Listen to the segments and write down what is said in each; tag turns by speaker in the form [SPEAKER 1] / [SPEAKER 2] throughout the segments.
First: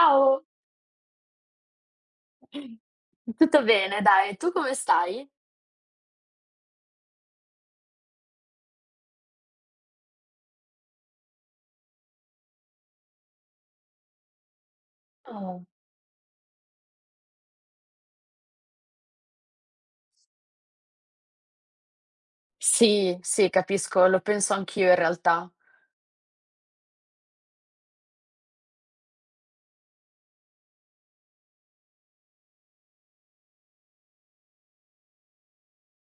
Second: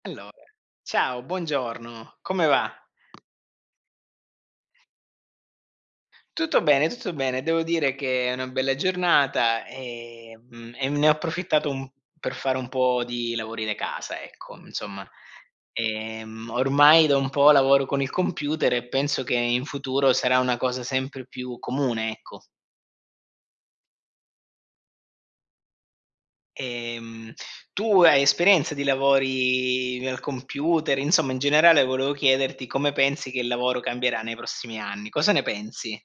[SPEAKER 1] Allora, ciao, buongiorno, come va?
[SPEAKER 2] tutto bene dai, tu come stai?
[SPEAKER 1] Tutto bene, tutto bene. Devo dire che è una bella giornata e ne ho approfittato un per fare un po' di lavori da casa, ecco, insomma.
[SPEAKER 2] Oh.
[SPEAKER 1] Ormai da un po' lavoro con il computer e penso che in futuro sarà una cosa sempre più comune, ecco.
[SPEAKER 2] Sì, sì, capisco, lo penso anch'io in realtà.
[SPEAKER 1] Ehm, Tu hai esperienza di lavori al computer? Insomma, in generale volevo chiederti come pensi che il lavoro cambierà nei prossimi anni. Cosa ne pensi?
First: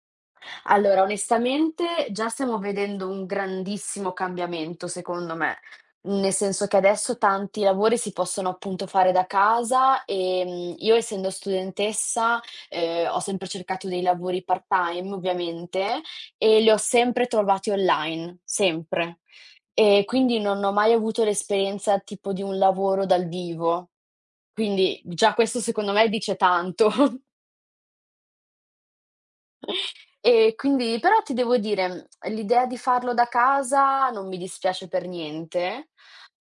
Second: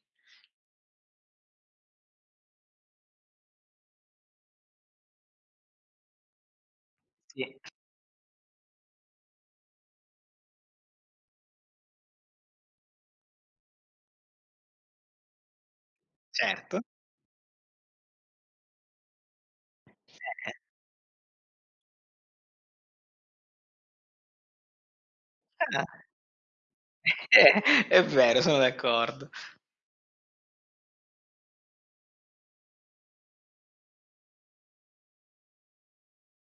[SPEAKER 2] Allora, onestamente già stiamo vedendo un grandissimo cambiamento secondo me, nel senso che adesso
[SPEAKER 1] Sì,
[SPEAKER 2] tanti lavori si possono appunto fare da casa, io essendo studentessa, ho sempre cercato dei lavori part-time ovviamente e li ho
[SPEAKER 1] certo.
[SPEAKER 2] sempre trovati online, sempre. E quindi non ho mai avuto l'esperienza tipo di un lavoro dal vivo. Quindi già questo
[SPEAKER 1] Ah,
[SPEAKER 2] secondo me dice tanto.
[SPEAKER 1] è vero, sono d'accordo,
[SPEAKER 2] E quindi però ti devo dire, l'idea di farlo da casa non mi dispiace per niente,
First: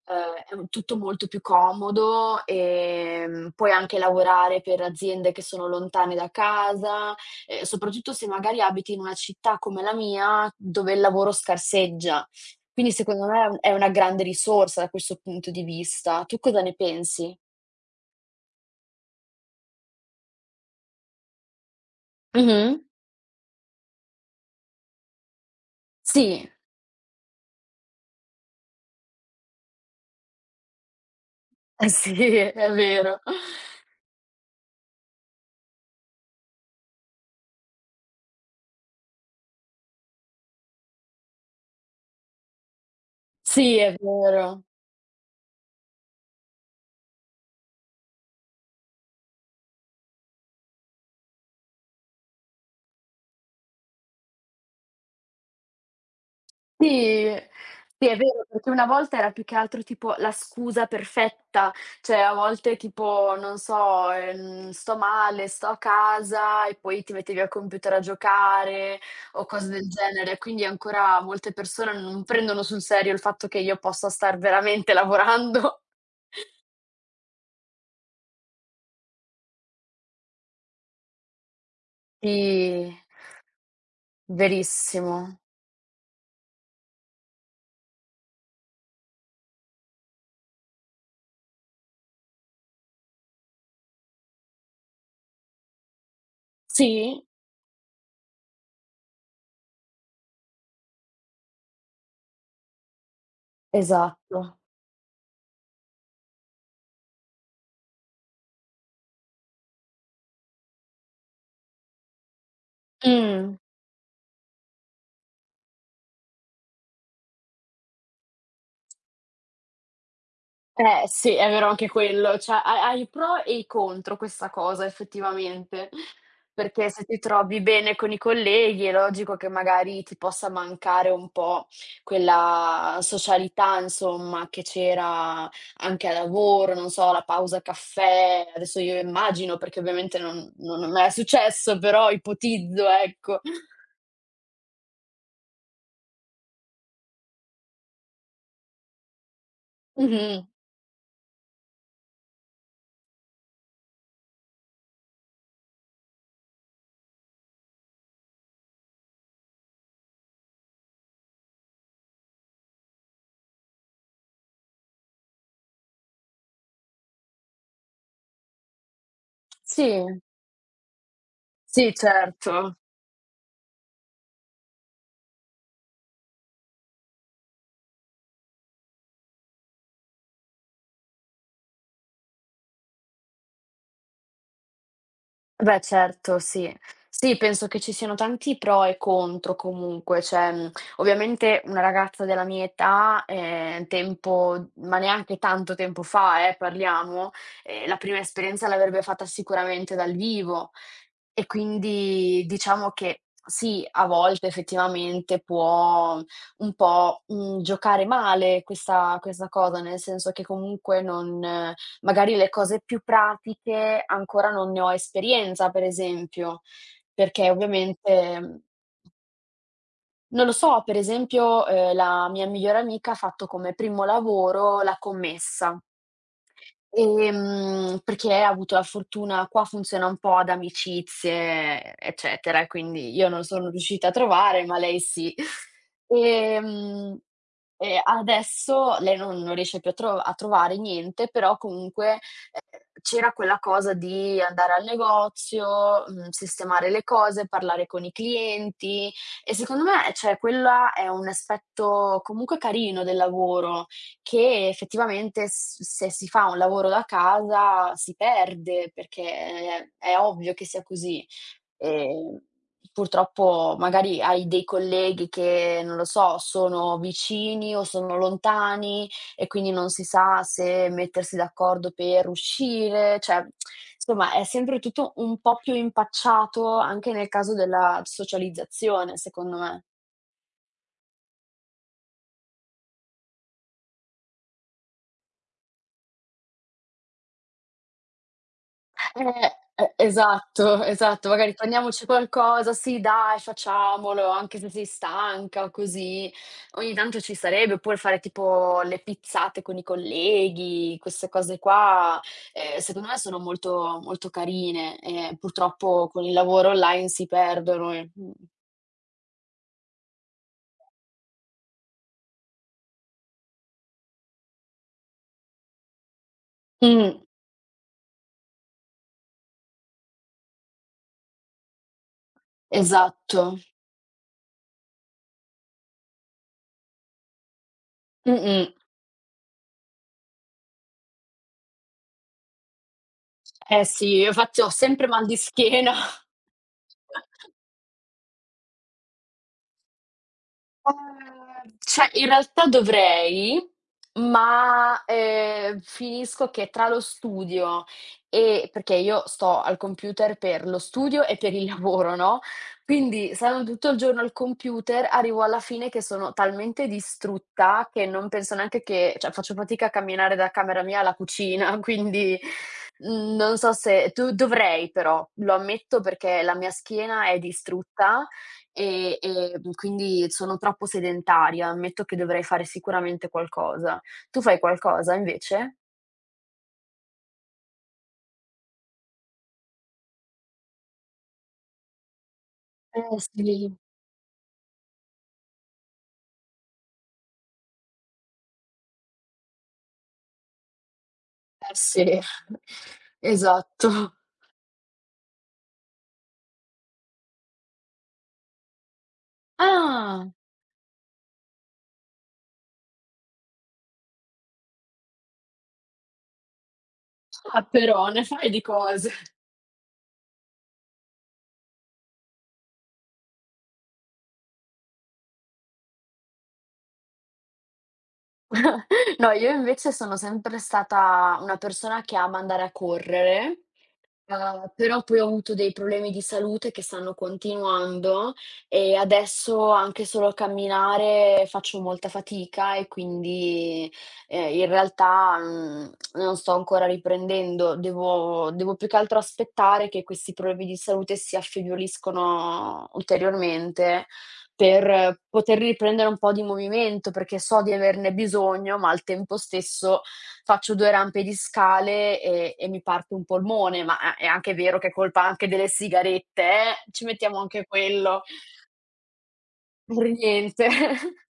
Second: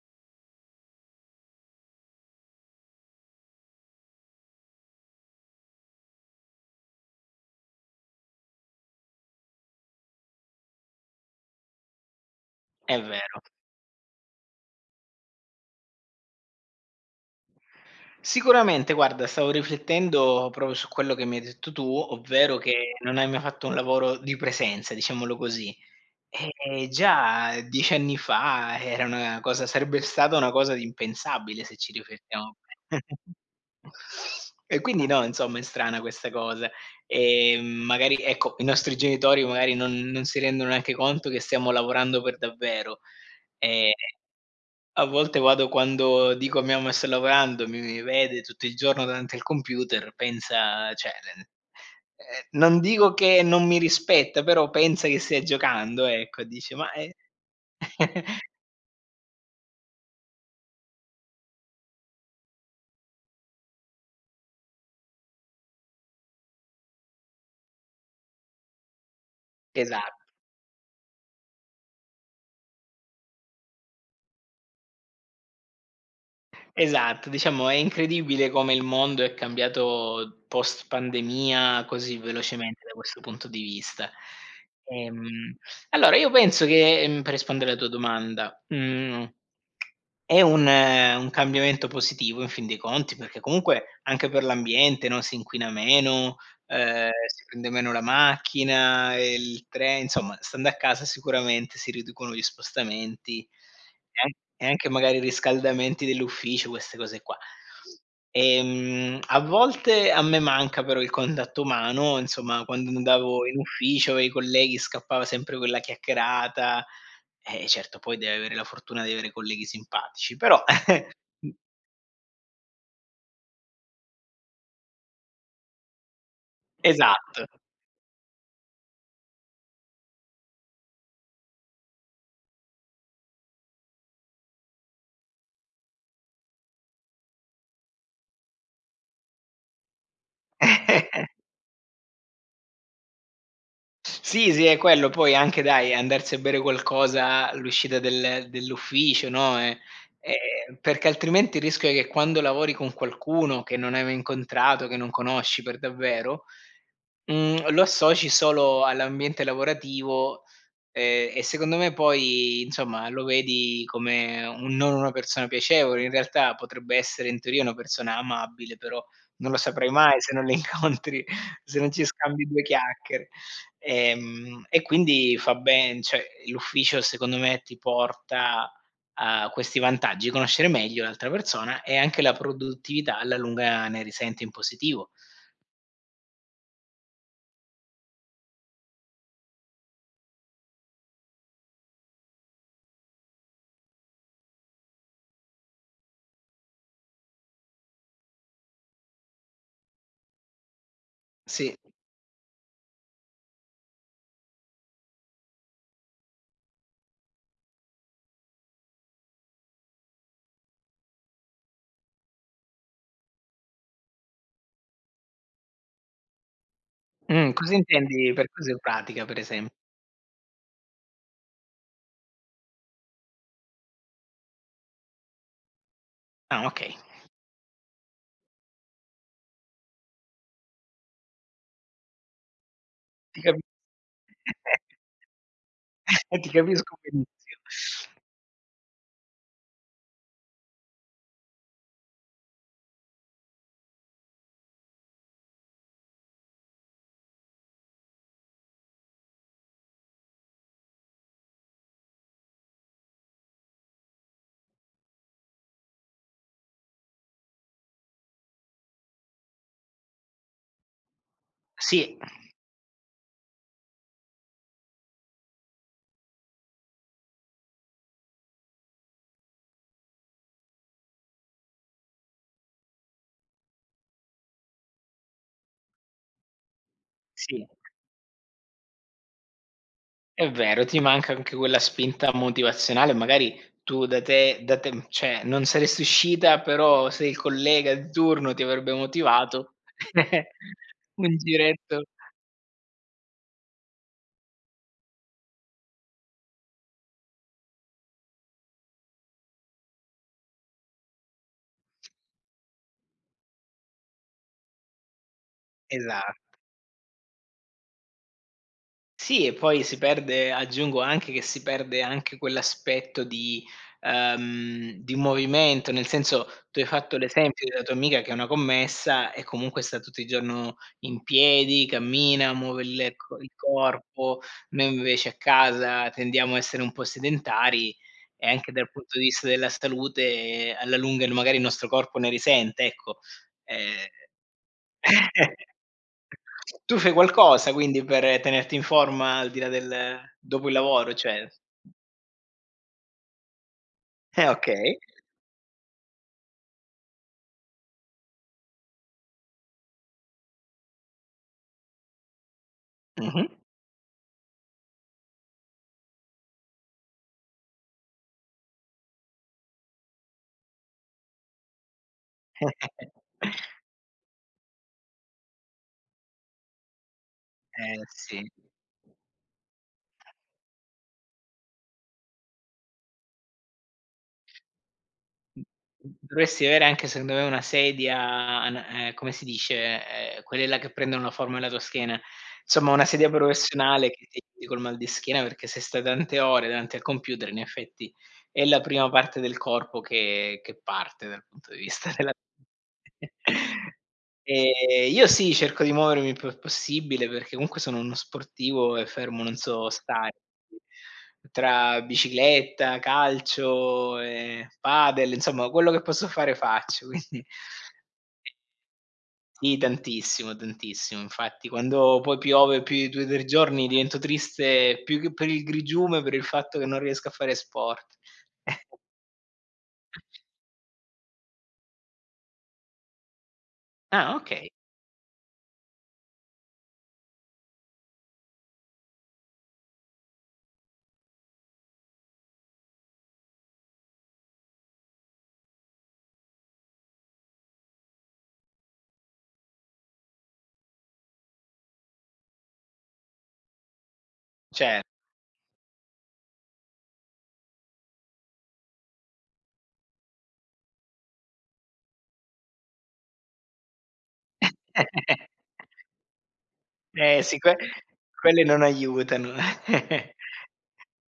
[SPEAKER 2] è un tutto molto più comodo, puoi anche lavorare per aziende che sono lontane da casa, soprattutto se magari abiti in una città come la mia, dove il lavoro scarseggia. Quindi
[SPEAKER 1] è
[SPEAKER 2] secondo
[SPEAKER 1] vero.
[SPEAKER 2] me è un è una grande risorsa da questo punto di vista. Tu cosa ne pensi?
[SPEAKER 1] Sicuramente guarda, stavo riflettendo proprio su quello che mi hai detto tu, ovvero
[SPEAKER 2] Mh-mh.
[SPEAKER 1] che non hai mai fatto un lavoro di presenza, diciamolo così.
[SPEAKER 2] Sì,
[SPEAKER 1] E già 10 anni fa era una cosa sarebbe stata una cosa di impensabile se
[SPEAKER 2] eh
[SPEAKER 1] ci
[SPEAKER 2] sì,
[SPEAKER 1] riflettiamo
[SPEAKER 2] è
[SPEAKER 1] bene.
[SPEAKER 2] vero.
[SPEAKER 1] E quindi no, insomma è strana questa cosa. Magari ecco, i nostri genitori magari non si rendono neanche conto che stiamo lavorando per davvero.
[SPEAKER 2] Sì,
[SPEAKER 1] Ehm
[SPEAKER 2] è vero.
[SPEAKER 1] A volte vado quando dico a mia mamma: "Sto lavorando", mi vede tutto il giorno davanti al computer, pensa cioè, non dico che non mi rispetta, però pensa che stia giocando, ecco, dice: "Ma è".
[SPEAKER 2] Sì, sì, è vero, perché una volta era più che altro tipo la scusa perfetta, cioè a volte tipo, non so, sto male, sto a casa e poi ti mettevi al computer a giocare o cose del
[SPEAKER 1] Esatto,
[SPEAKER 2] genere, quindi ancora molte persone non prendono sul serio il fatto che io possa star veramente lavorando.
[SPEAKER 1] esatto. Diciamo è incredibile come il mondo è cambiato post pandemia così velocemente da
[SPEAKER 2] Sì,
[SPEAKER 1] questo punto di vista.
[SPEAKER 2] verissimo.
[SPEAKER 1] Ehm, allora io penso che, per rispondere alla tua domanda, mhmm È un un cambiamento positivo in fin dei conti, perché comunque anche per l'ambiente, no, si inquina meno,
[SPEAKER 2] Sì,
[SPEAKER 1] si prende meno la macchina, e il tren insomma stando a casa sicuramente si riducono gli spostamenti e an
[SPEAKER 2] esatto.
[SPEAKER 1] e anche magari i riscaldamenti dell'ufficio, queste cose qua. A volte a me manca però il contatto umano, insomma quando andavo in
[SPEAKER 2] Mh.
[SPEAKER 1] ufficio e i colleghi scappava sempre quella chiacchierata, certo, poi devi avere la fortuna di avere colleghi simpatici, però.
[SPEAKER 2] Eh sì,
[SPEAKER 1] Mh.
[SPEAKER 2] è vero anche quello, cioè ha i pro e i contro questa cosa effettivamente, perché se ti
[SPEAKER 1] Esatto.
[SPEAKER 2] trovi bene con i colleghi è logico che magari ti possa mancare un po' quella socialità insomma che c'era anche al lavoro, non so, la pausa caffè, adesso io immagino perché ovviamente non è successo, però ipotizzo ecco.
[SPEAKER 1] Sì, sì, è quello. Poi anche dai, andarsi a bere qualcosa all'uscita dell'ufficio, no,
[SPEAKER 2] Mh-mh.
[SPEAKER 1] perché altrimenti il rischio è che quando lavori con qualcuno che non hai mai incontrato, che non conosci per davvero, lo associ solo all'ambiente lavorativo, e secondo me poi insomma lo vedi come un non una persona piacevole. In realtà potrebbe essere in teoria una persona amabile, però non lo saprai
[SPEAKER 2] Sì,
[SPEAKER 1] mai se non le incontri, se
[SPEAKER 2] sì
[SPEAKER 1] non ci scambi 2
[SPEAKER 2] certo.
[SPEAKER 1] chiacchiere. E quindi fa ben cioè l'ufficio secondo me ti porta a questi vantaggi, conoscere meglio l'altra persona e anche la produttività alla lunga ne risente in positivo.
[SPEAKER 2] Beh certo, sì. Sì, penso che ci siano tanti pro e contro comunque, cioè, ovviamente una ragazza della mia età, tempo ma neanche tanto tempo fa parliamo, la prima esperienza l'avrebbe fatta sicuramente dal vivo e
[SPEAKER 1] Sì.
[SPEAKER 2] quindi diciamo che sì, a volte effettivamente può un po', giocare male questa cosa, nel senso che comunque non. Magari le cose più pratiche ancora non ne ho esperienza, per esempio, perché
[SPEAKER 1] Cosa intendi
[SPEAKER 2] ovviamente
[SPEAKER 1] per cosa pratica, per esem
[SPEAKER 2] non lo so, per esempio, la mia migliore amica ha fatto come primo lavoro la commessa.
[SPEAKER 1] ah, okay,
[SPEAKER 2] Perché ha avuto la fortuna qua funziona un po' ad amicizie, eccetera, e quindi io
[SPEAKER 1] ti
[SPEAKER 2] non
[SPEAKER 1] capi
[SPEAKER 2] sono riuscita a trovare, ma lei sì.
[SPEAKER 1] ti capisco
[SPEAKER 2] Ehm,
[SPEAKER 1] benissimo.
[SPEAKER 2] e adesso lei non riesce più a trovare niente, però comunque, c'era quella cosa di andare al negozio, sistemare le cose, parlare con i clienti e secondo me, cioè, quella è un aspetto comunque carino del lavoro che effettivamente s se si fa un lavoro da casa si perde, perché è ovvio che sia così.
[SPEAKER 1] Sì,
[SPEAKER 2] Ehm, purtroppo magari hai dei colleghi che, non lo so, sono vicini o sono lontani e quindi non si sa se mettersi d'accordo per uscire, cioè insomma è sempre tutto un po' più impacciato, anche nel caso
[SPEAKER 1] sì,
[SPEAKER 2] della socializzazione, secondo me.
[SPEAKER 1] è vero, ti manca anche quella spinta motivazionale, magari tu da te cioè non saresti uscita, però se il collega di turno ti avrebbe motivato,
[SPEAKER 2] Esatto, esatto.
[SPEAKER 1] un
[SPEAKER 2] Magari
[SPEAKER 1] giretto
[SPEAKER 2] prendiamoci qualcosa, sì dai facciamolo, anche se sei stanca o così. Ogni tanto ci sarebbe, oppure fare tipo le pizzate con i colleghi, queste cose qua, secondo me sono molto molto carine, purtroppo
[SPEAKER 1] esa
[SPEAKER 2] con il lavoro online si perdono e
[SPEAKER 1] Sì, e poi si perde aggiungo anche che si perde anche quell'aspetto di movimento, nel senso, tu hai fatto
[SPEAKER 2] Mh,
[SPEAKER 1] l'esempio della tua amica che è una commessa e comunque sta tutto il giorno in piedi, cammina, muove il co il
[SPEAKER 2] esatto.
[SPEAKER 1] corpo. Noi invece a casa tendiamo a essere un po' sedentari e anche
[SPEAKER 2] Mh-mh.
[SPEAKER 1] dal punto di vista della salute alla lunga magari il nostro corpo ne risente, ecco.
[SPEAKER 2] Eh
[SPEAKER 1] Ehm
[SPEAKER 2] sì, io infatti ho sempre mal di schiena.
[SPEAKER 1] Tu fai qualcosa quindi per tenerti in forma al di là del dopo il lavoro cioè?
[SPEAKER 2] Cioè in realtà dovrei,
[SPEAKER 1] Eh okay.
[SPEAKER 2] ma, finisco che tra lo studio e perché io sto al computer per lo studio e per il lavoro, no, quindi
[SPEAKER 1] Mh-mh.
[SPEAKER 2] stando tutto il giorno al computer arrivo alla fine che sono talmente distrutta che non penso neanche che cioè faccio fatica a camminare da camera mia alla cucina, quindi, non so se tu dovrei però, lo ammetto perché la mia schiena è
[SPEAKER 1] Eh
[SPEAKER 2] distrutta
[SPEAKER 1] sì.
[SPEAKER 2] e, quindi sono troppo sedentaria, ammetto che dovrei fare sicuramente qualcosa. Tu fai qualcosa invece?
[SPEAKER 1] Dovresti avere anche secondo me una sedia ana come si dice, quelle là che prendono la forma della tua schiena. Insomma
[SPEAKER 2] Eh
[SPEAKER 1] una sedia
[SPEAKER 2] sì,
[SPEAKER 1] professionale che ti aiuti col mal di schiena, perché se stai tante ore davanti al computer in effetti è la prima parte del corpo che parte dal punto
[SPEAKER 2] eh
[SPEAKER 1] di
[SPEAKER 2] sì,
[SPEAKER 1] vista della.
[SPEAKER 2] esatto.
[SPEAKER 1] Io sì, cerco di muovermi il più possibile perché comunque sono uno sportivo e fermo non so stare.
[SPEAKER 2] Ah!
[SPEAKER 1] Tra bicicletta, calcio, padel, insomma quello che posso fare faccio, quindi
[SPEAKER 2] Ah però, ne fai di cose.
[SPEAKER 1] sì, tantissimo, tantissimo. Infatti quando poi piove più di 2, 3 giorni divento triste più che per il grigiume, per il fatto che non riesco a fare sport.
[SPEAKER 2] No, io invece sono sempre stata una persona che ama andare a correre.
[SPEAKER 1] Ah okay,
[SPEAKER 2] Però poi ho avuto dei problemi di salute che stanno continuando e adesso anche solo a camminare faccio molta fatica e quindi, in realtà, non sto ancora riprendendo. Devo più che altro aspettare che questi problemi di salute si affievoliscono ulteriormente per
[SPEAKER 1] cioè.
[SPEAKER 2] poter riprendere un po' di movimento, perché so di averne bisogno, ma al tempo stesso faccio 2 rampe di scale e mi parte un polmone, ma a è anche vero che è colpa anche delle sigarette, ci mettiamo
[SPEAKER 1] Eh sì,
[SPEAKER 2] anche
[SPEAKER 1] que
[SPEAKER 2] quello,
[SPEAKER 1] quelle non aiutano.
[SPEAKER 2] per niente.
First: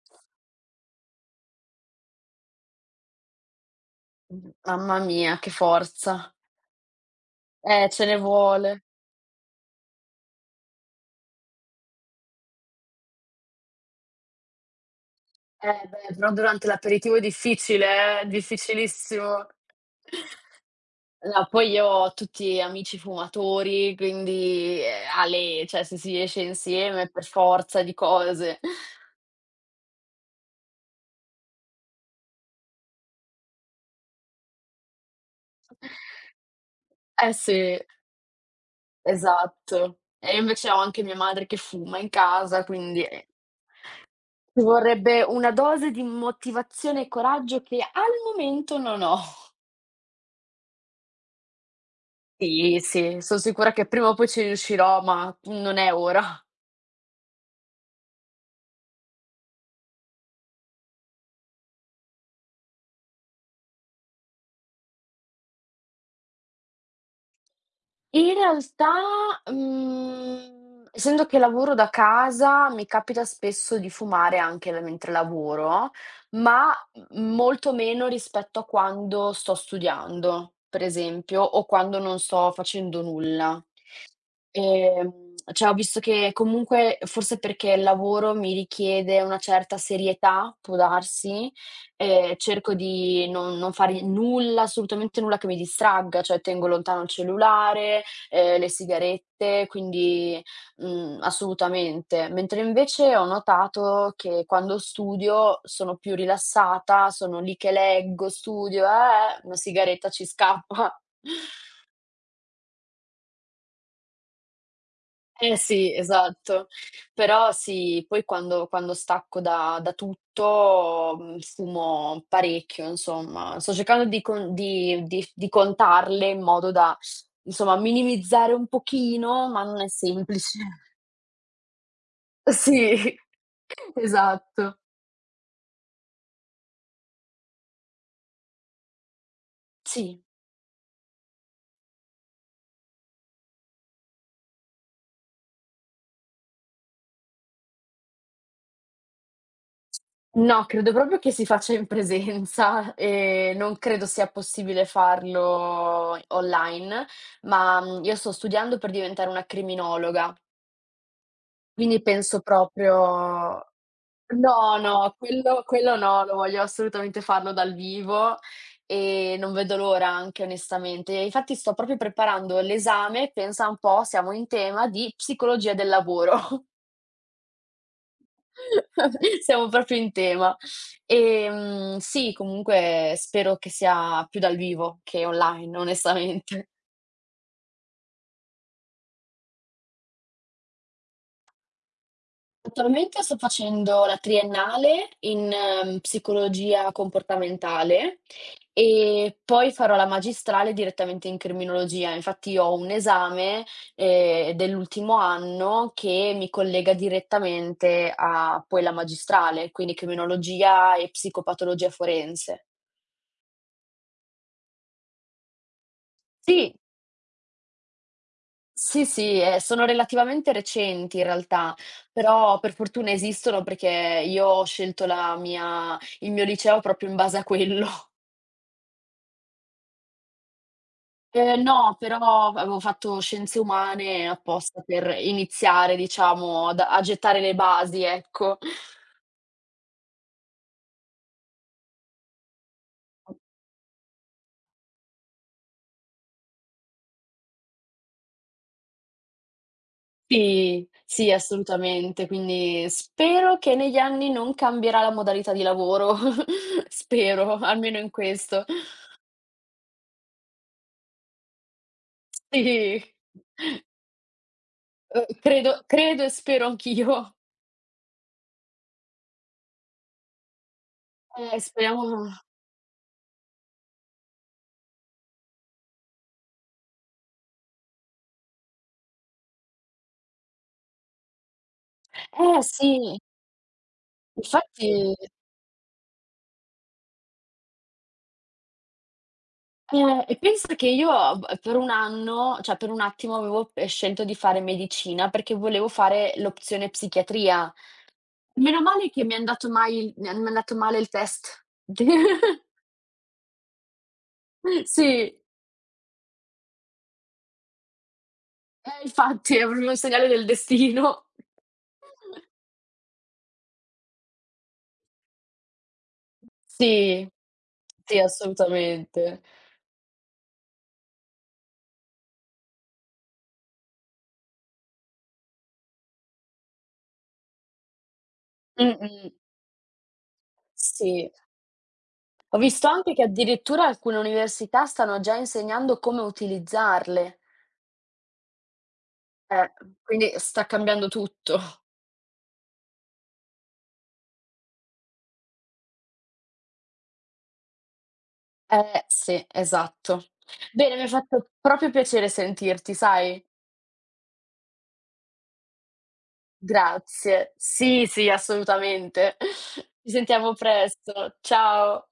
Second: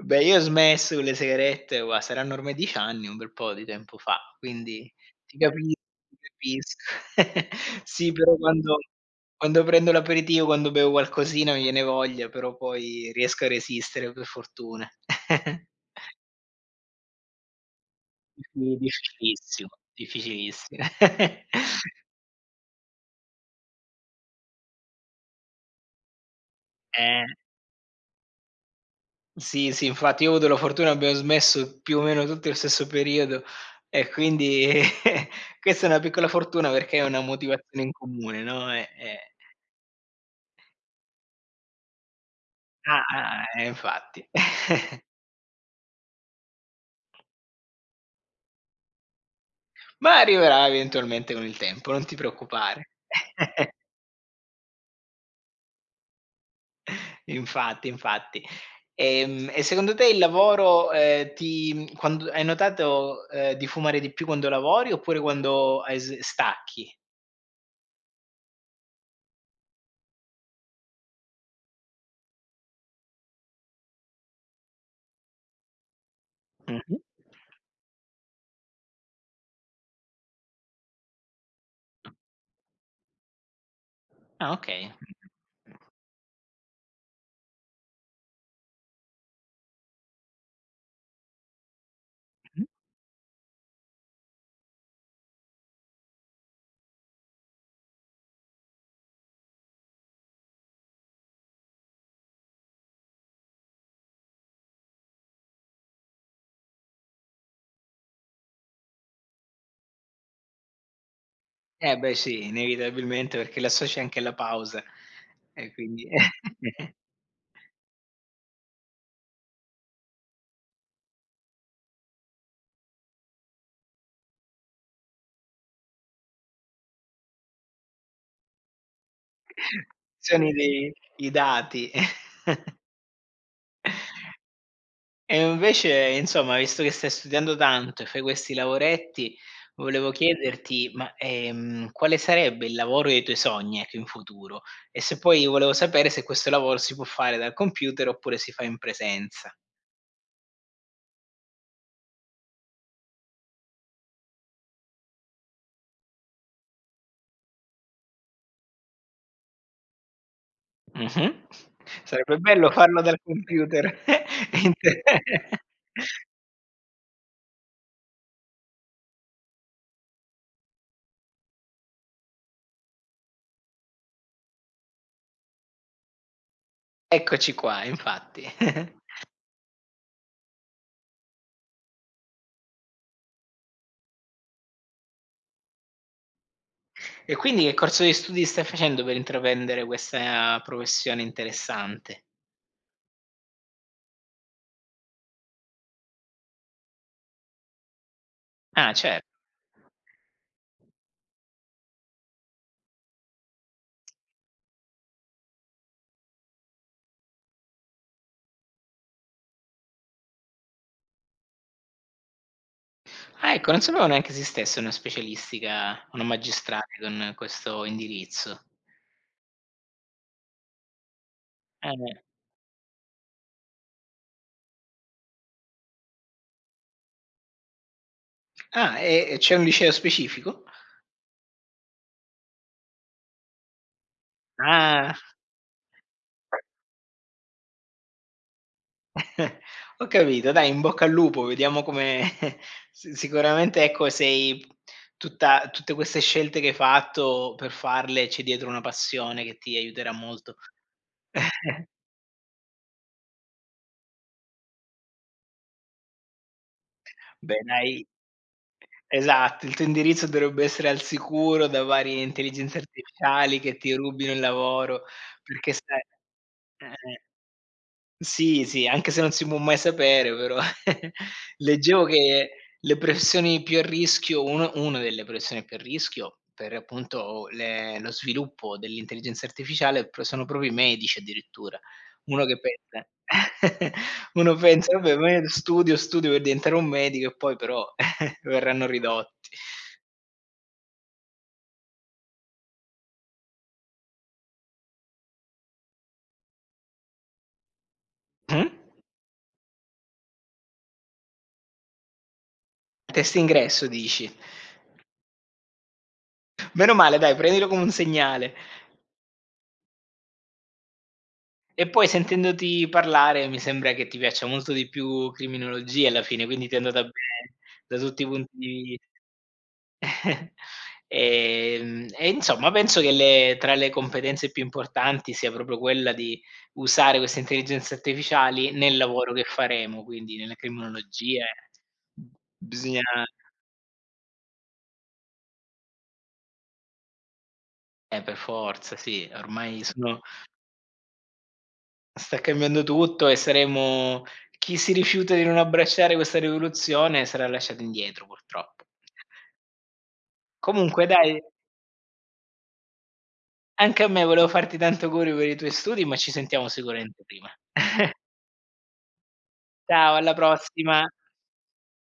[SPEAKER 1] Beh, io ho smesso con le sigarette, gua saranno ormai 10 anni, un bel po' di tempo fa, quindi
[SPEAKER 2] Mamma
[SPEAKER 1] ti
[SPEAKER 2] mia, che
[SPEAKER 1] capisco, ti
[SPEAKER 2] forza.
[SPEAKER 1] capisco.
[SPEAKER 2] Ce
[SPEAKER 1] Sì,
[SPEAKER 2] ne
[SPEAKER 1] però quando
[SPEAKER 2] vuole.
[SPEAKER 1] quando prendo l'aperitivo, quando bevo qualcosina mi viene voglia, però poi riesco a resistere per fortuna.
[SPEAKER 2] Eh beh, però durante l'aperitivo è difficile,
[SPEAKER 1] Sì,
[SPEAKER 2] difficilissimo.
[SPEAKER 1] difficilissimo, difficilissimo.
[SPEAKER 2] No, poi io ho tutti amici fumatori, quindi, ale cioè se si esce insieme
[SPEAKER 1] Eh.
[SPEAKER 2] per forza di cose.
[SPEAKER 1] Sì, sì, infatti io ho avuto la fortuna, abbiamo smesso più o meno tutti lo stesso periodo e quindi questa è una piccola fortuna perché è una
[SPEAKER 2] Eh sì.
[SPEAKER 1] motivazione in comune, no, e
[SPEAKER 2] Esatto. E io invece ho anche mia madre che fuma in casa,
[SPEAKER 1] ah,
[SPEAKER 2] quindi,
[SPEAKER 1] ah, infatti.
[SPEAKER 2] ci vorrebbe una dose di motivazione e coraggio che al momento non ho.
[SPEAKER 1] Ma arriverà eventualmente con il tempo, non ti
[SPEAKER 2] Sì,
[SPEAKER 1] preoccupare.
[SPEAKER 2] sì, son sicura che prima o poi ci riuscirò, ma non è ora.
[SPEAKER 1] Infatti, infatti. E secondo te il lavoro, ti quando hai notato, di fumare di più quando lavori oppure quando hai s stacchi?
[SPEAKER 2] In realtà, essendo che lavoro da casa, mi capita spesso di fumare anche la mentre lavoro, ma
[SPEAKER 1] Mh-mh.
[SPEAKER 2] m molto meno rispetto a quando sto studiando, per esempio, o quando non sto facendo nulla.
[SPEAKER 1] Ah, okay.
[SPEAKER 2] Cioè ho visto che comunque forse perché il lavoro mi richiede una certa serietà, può darsi, cerco di non fare nulla, assolutamente nulla che mi distragga, cioè tengo lontano il cellulare, le sigarette, quindi, assolutamente. Mentre invece ho notato che quando studio sono più rilassata, sono lì che leggo, studio, una sigaretta ci scappa.
[SPEAKER 1] Eh beh sì, inevitabilmente perché l'associ anche alla pausa
[SPEAKER 2] Eh
[SPEAKER 1] e
[SPEAKER 2] sì,
[SPEAKER 1] quindi
[SPEAKER 2] esatto. Però sì, poi quando stacco da tutto, fumo parecchio, insomma. Sto cercando di con di contarle in modo da, insomma, minimizzare un pochino, ma non è
[SPEAKER 1] sono i
[SPEAKER 2] semplice.
[SPEAKER 1] dei i dati.
[SPEAKER 2] Sì, esatto.
[SPEAKER 1] E invece insomma, visto che stai studiando tanto e fai questi lavoretti, volevo
[SPEAKER 2] Sì.
[SPEAKER 1] chiederti, ma, quale sarebbe il lavoro dei tuoi sogni, ecco, in futuro? E se poi volevo sapere se questo lavoro si può fare dal computer oppure si fa in presenza.
[SPEAKER 2] No, credo proprio che si faccia in presenza e non credo sia possibile farlo online, ma, io sto studiando per diventare una criminologa.
[SPEAKER 1] Mh-mh.
[SPEAKER 2] Quindi
[SPEAKER 1] Sarebbe
[SPEAKER 2] penso
[SPEAKER 1] bello farlo dal
[SPEAKER 2] proprio
[SPEAKER 1] computer. In
[SPEAKER 2] no,
[SPEAKER 1] te
[SPEAKER 2] no, quello no, lo voglio assolutamente farlo dal vivo e non vedo l'ora anche onestamente. E infatti sto proprio preparando l'esame, pensa un po', siamo in tema di psicologia del lavoro.
[SPEAKER 1] Eccoci qua, infatti.
[SPEAKER 2] Siamo proprio in tema. Sì, comunque spero che sia più dal vivo che online, onestamente.
[SPEAKER 1] E quindi che corso di studi stai facendo per intraprendere questa professione interessante?
[SPEAKER 2] Attualmente sto facendo la triennale in psicologia comportamentale
[SPEAKER 1] Ah, cer
[SPEAKER 2] e poi farò la magistrale direttamente in criminologia. Infatti ho un esame, dell'ultimo anno che mi collega direttamente a poi la magistrale, quindi criminologia e psicopatologia forense.
[SPEAKER 1] ah, ecco, non sapevo neanche esistesse una specialistica, una
[SPEAKER 2] Sì.
[SPEAKER 1] magistrale con questo indirizzo.
[SPEAKER 2] Sì, sì, sono relativamente recenti in realtà,
[SPEAKER 1] Eh.
[SPEAKER 2] però per fortuna esistono perché io ho scelto la mia il mio liceo proprio in base a quello.
[SPEAKER 1] Ah, e c'è un liceo specifico?
[SPEAKER 2] No, però avevo fatto scienze umane apposta per
[SPEAKER 1] Ah.
[SPEAKER 2] iniziare, diciamo, ad a gettare le basi, ecco.
[SPEAKER 1] Ho capito, dai, in bocca al lupo, vediamo come si sicuramente, ecco, sei tutta tutte queste scelte che hai fatto, per farle c'è dietro una passione che ti aiuterà molto.
[SPEAKER 2] Sì, sì, assolutamente. Quindi spero che negli anni non cambierà la modalità di lavoro, spero,
[SPEAKER 1] Beh
[SPEAKER 2] almeno
[SPEAKER 1] dai,
[SPEAKER 2] in questo.
[SPEAKER 1] esatto, il tuo indirizzo dovrebbe essere al sicuro da varie intelligenze
[SPEAKER 2] Sì.
[SPEAKER 1] artificiali che ti rubino il lavoro, perché
[SPEAKER 2] Credo
[SPEAKER 1] sai
[SPEAKER 2] credo e spero
[SPEAKER 1] eh, eh.
[SPEAKER 2] anch'io.
[SPEAKER 1] Sì, sì, anche se non si può mai sapere però leggevo
[SPEAKER 2] Speriamo
[SPEAKER 1] che le professioni più a rischio uno una delle professioni più a rischio per appunto le lo sviluppo dell'intelligenza artificiale pro sono proprio i medici addirittura. Uno che
[SPEAKER 2] eh
[SPEAKER 1] pensa
[SPEAKER 2] sì,
[SPEAKER 1] Uno pensa: "Vabbè,
[SPEAKER 2] infatti
[SPEAKER 1] ma io studio, studio per diventare un medico" e poi però verranno ridotti.
[SPEAKER 2] e pensa che io b per un anno, cioè per un attimo avevo, scelto di fare medicina perché volevo fare l'opzione psichiatria.
[SPEAKER 1] Mh?
[SPEAKER 2] Meno male che mi è andato mai il mi è andato male il test.
[SPEAKER 1] Test ingresso dici?
[SPEAKER 2] Sì,
[SPEAKER 1] Meno male dai, prendilo come un segnale.
[SPEAKER 2] eh infatti è proprio un segnale del destino.
[SPEAKER 1] E poi sentendoti parlare mi sembra che ti piaccia molto di più criminologia alla fine, quindi ti è andata
[SPEAKER 2] Sì,
[SPEAKER 1] bene da
[SPEAKER 2] sì
[SPEAKER 1] tutti i punti di vi
[SPEAKER 2] assolutamente.
[SPEAKER 1] E insomma penso che le tra le competenze più importanti sia proprio quella di usare queste intelligenze artificiali nel
[SPEAKER 2] Mh-mh,
[SPEAKER 1] lavoro che faremo, quindi nella
[SPEAKER 2] sì.
[SPEAKER 1] criminologia.
[SPEAKER 2] Ho visto
[SPEAKER 1] Bisogna
[SPEAKER 2] anche che addirittura alcune università stanno già insegnando come utilizzarle.
[SPEAKER 1] per forza, sì,
[SPEAKER 2] Eh,
[SPEAKER 1] ormai sono
[SPEAKER 2] quindi sta cambiando tutto.
[SPEAKER 1] Sta cambiando tutto e saremo Chi si rifiuta di non abbracciare questa rivoluzione sarà lasciato indietro purtroppo.
[SPEAKER 2] Sì, esatto. Bene, mi
[SPEAKER 1] Comunque
[SPEAKER 2] ha
[SPEAKER 1] dai,
[SPEAKER 2] fatto proprio piacere sentirti, sai?
[SPEAKER 1] anche a me volevo farti tanti auguri per i tuoi studi, ma ci sentiamo sicuramente prima.
[SPEAKER 2] Grazie. Sì, sì, assolutamente. Ci
[SPEAKER 1] Ciao, alla
[SPEAKER 2] sentiamo
[SPEAKER 1] prossima.
[SPEAKER 2] presto. Ciao.